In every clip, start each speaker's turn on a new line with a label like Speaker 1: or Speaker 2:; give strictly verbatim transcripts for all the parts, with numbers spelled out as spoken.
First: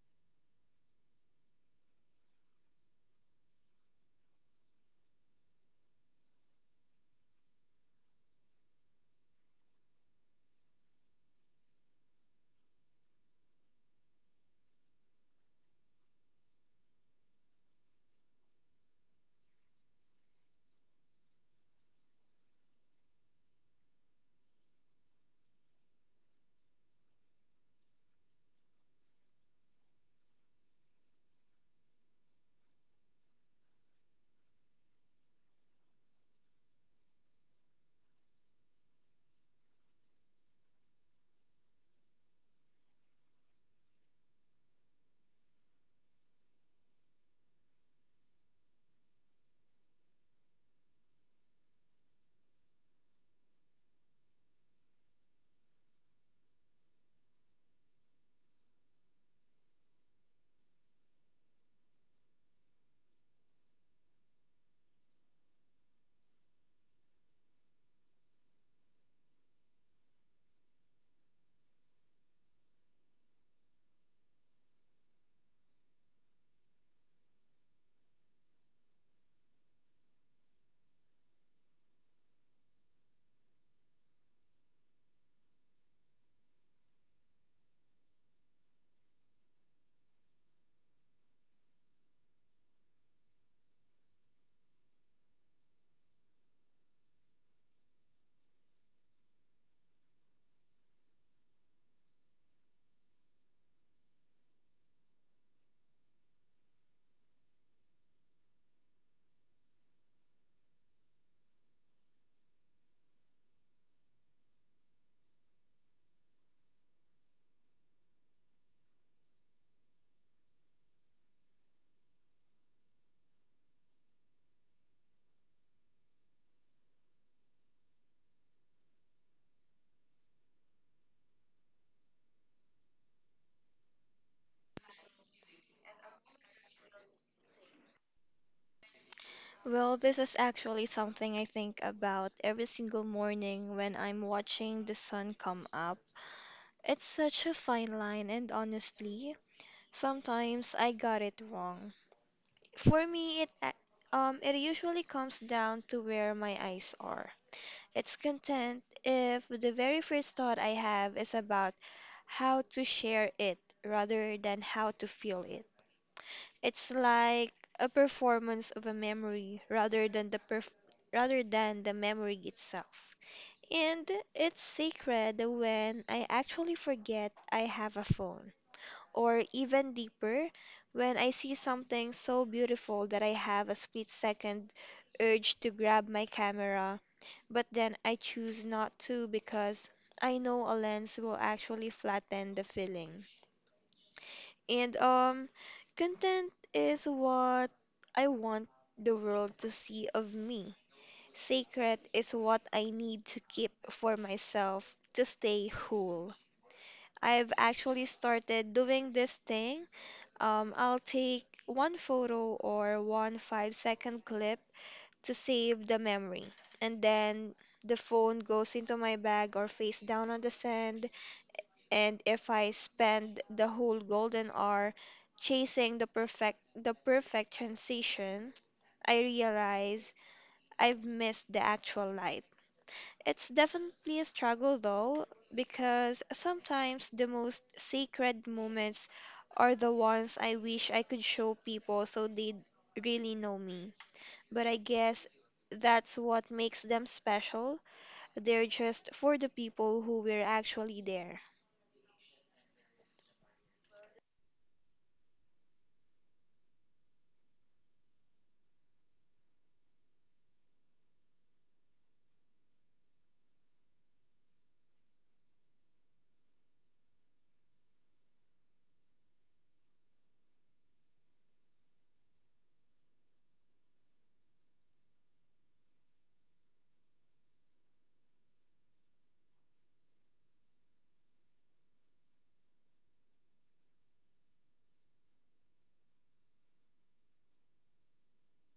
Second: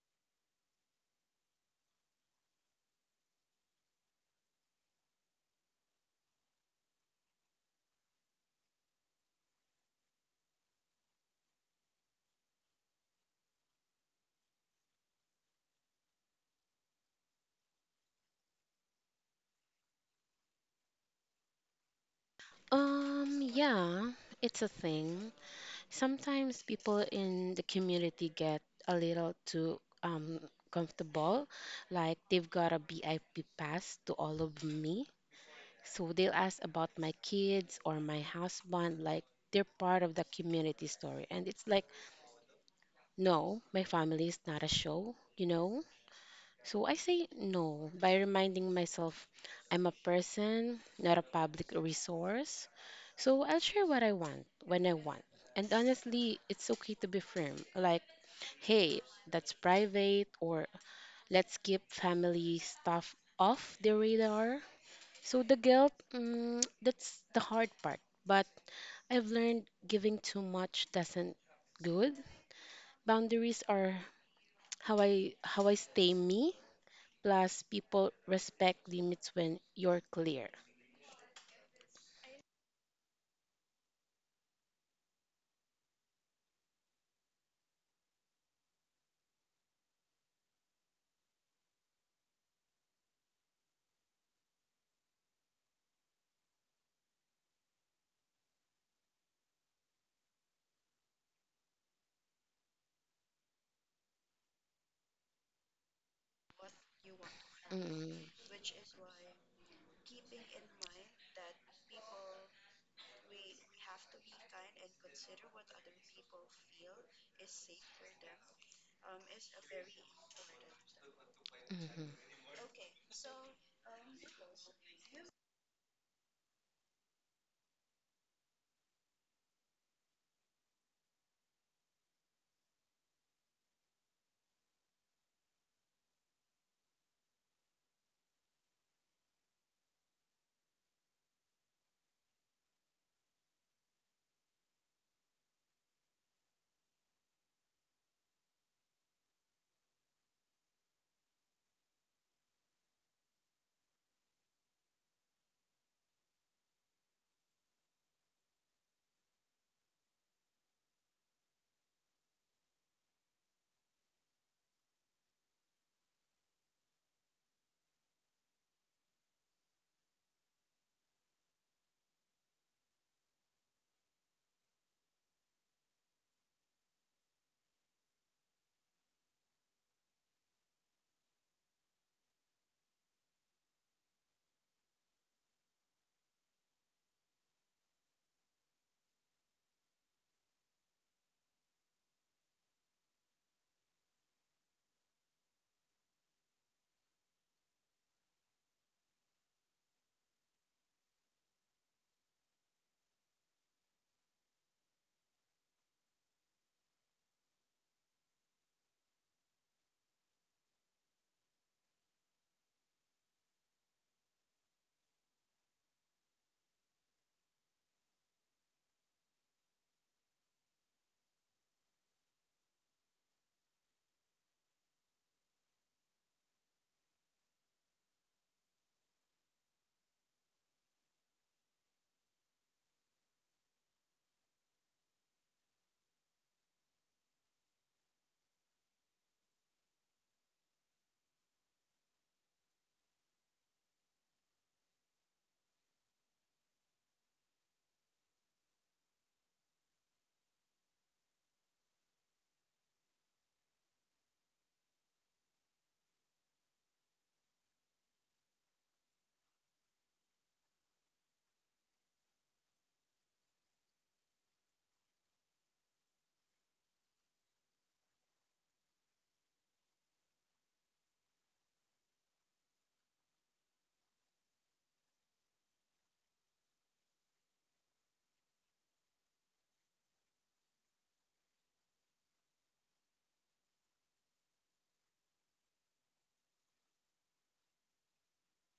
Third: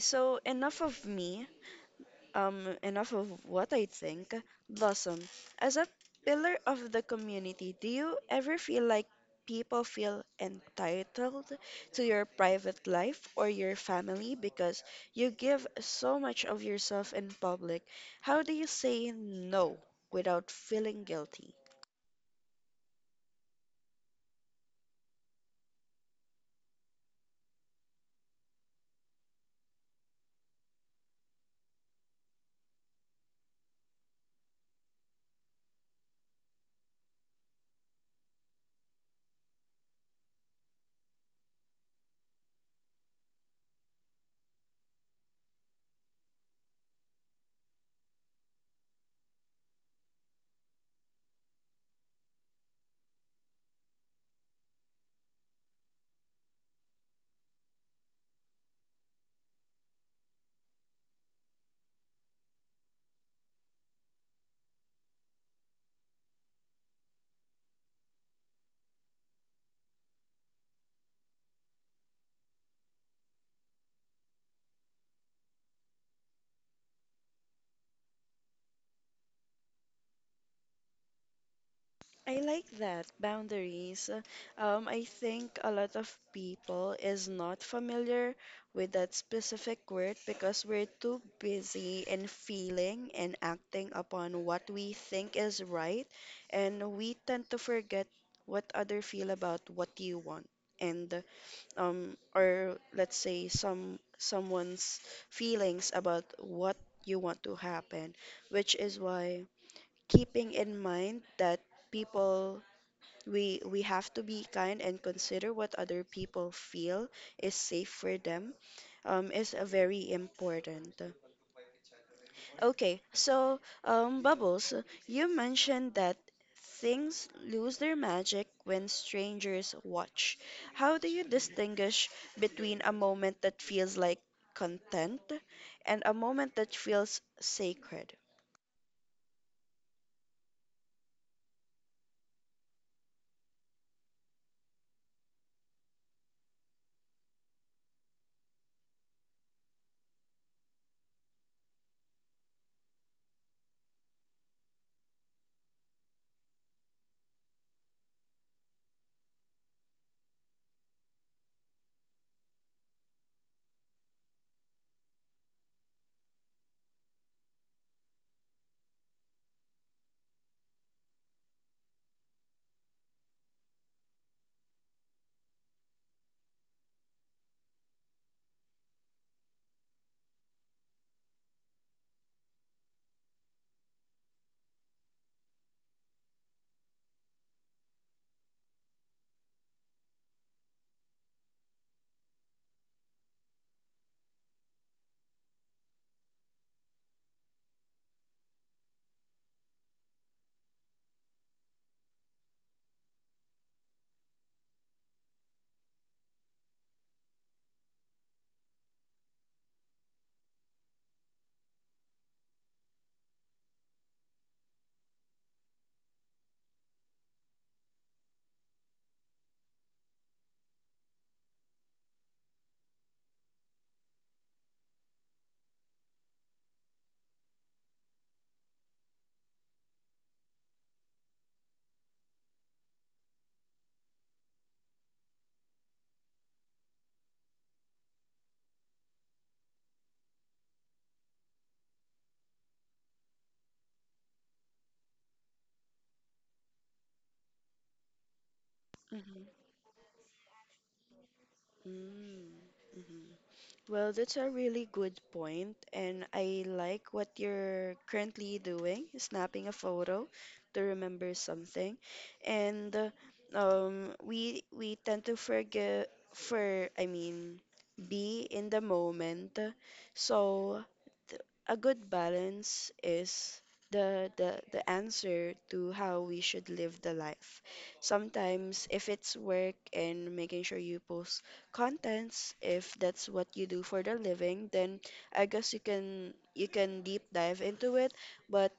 Speaker 1: so enough of me, um, enough of what I think. Blossom, as a pillar of the community, do you ever feel like people feel entitled to your private life or your family because you give so much of yourself in public? How do you say no without feeling guilty?
Speaker 2: Um, yeah, it's a thing. Sometimes people in the community get a little too um comfortable, like they've got a V I P pass to all of me. So they'll ask about my kids or my husband, like they're part of the community story. And it's like, no, my family is not a show, you know? So I say no by reminding myself I'm a person, not a public resource. So I'll share what I want when I want. And honestly, it's okay to be firm. Like, hey, that's private, or let's keep family stuff off the radar. So the guilt, mm, that's the hard part. But I've learned giving too much doesn't good. Boundaries are how I how I stay me. Plus, people respect limits when you're clear.
Speaker 1: I like that, boundaries. Um, I think a lot of people is not familiar with that specific word because we're too busy in feeling and acting upon what we think is right, and we tend to forget what other feel about what you want and um or let's say some someone's feelings about what you want to happen,
Speaker 2: Mm-hmm.
Speaker 1: which is why keeping in mind that people, we we have to be kind and consider what other people feel is safe for them, um, is uh, very important.
Speaker 2: Mm-hmm.
Speaker 1: Okay, so um, Bubbles, you mentioned that things lose their magic when strangers watch. How do you distinguish between a moment that feels like content and a moment that feels sacred?
Speaker 3: Well, this is actually something I think about every single morning when I'm watching the sun come up. It's such a fine line, and honestly, sometimes I got it wrong. For me, it a- um it usually comes down to where my eyes are. It's content if the very first thought I have is about how to share it rather than how to feel it. It's like a performance of a memory rather than the perf- rather than the memory itself. And it's sacred when I actually forget I have a phone. Or even deeper, when I see something so beautiful that I have a split second urge to grab my camera, but then I choose not to because I know a lens will actually flatten the feeling. And um, Content is what I want the world to see of me. Sacred is what I need to keep for myself to stay whole. I've actually started doing this thing. Um, I'll take one photo or one five second clip to save the memory. And then the phone goes into my bag or face down on the sand. And if I spend the whole golden hour chasing the perfect the perfect transition, I realize I've missed the actual light. It's definitely a struggle though, because sometimes the most sacred moments are the ones I wish I could show people so they'd really know me. But I guess that's what makes them special. They're just for the people who were actually there.
Speaker 1: Mhm. Well, that's a really good point, and I like what you're currently doing, snapping a photo to remember something. And uh, um, we we tend to forget for, I mean, be in the moment. So th- a good balance is the the the answer to how we should live the life. Sometimes, if it's work and making sure you post contents, if that's what you do for the living, then I guess you can you can deep dive into it. But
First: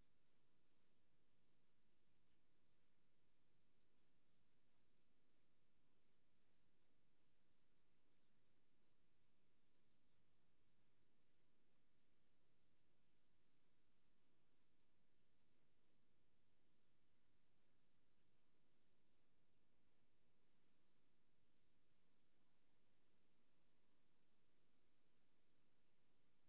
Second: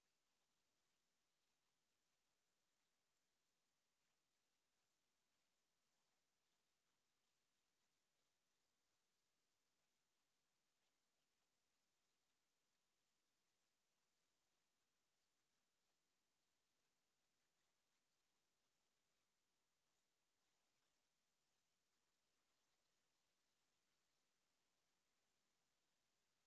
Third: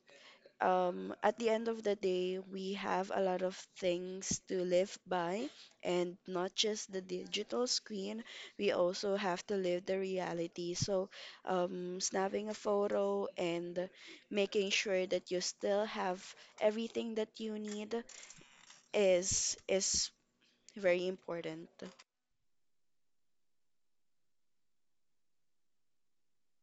Speaker 1: um, at the end of the day, we have a lot of things to live by, and not just the digital screen. We also have to live the reality. So, um, snapping a photo and making sure that you still have everything that you need is is very important.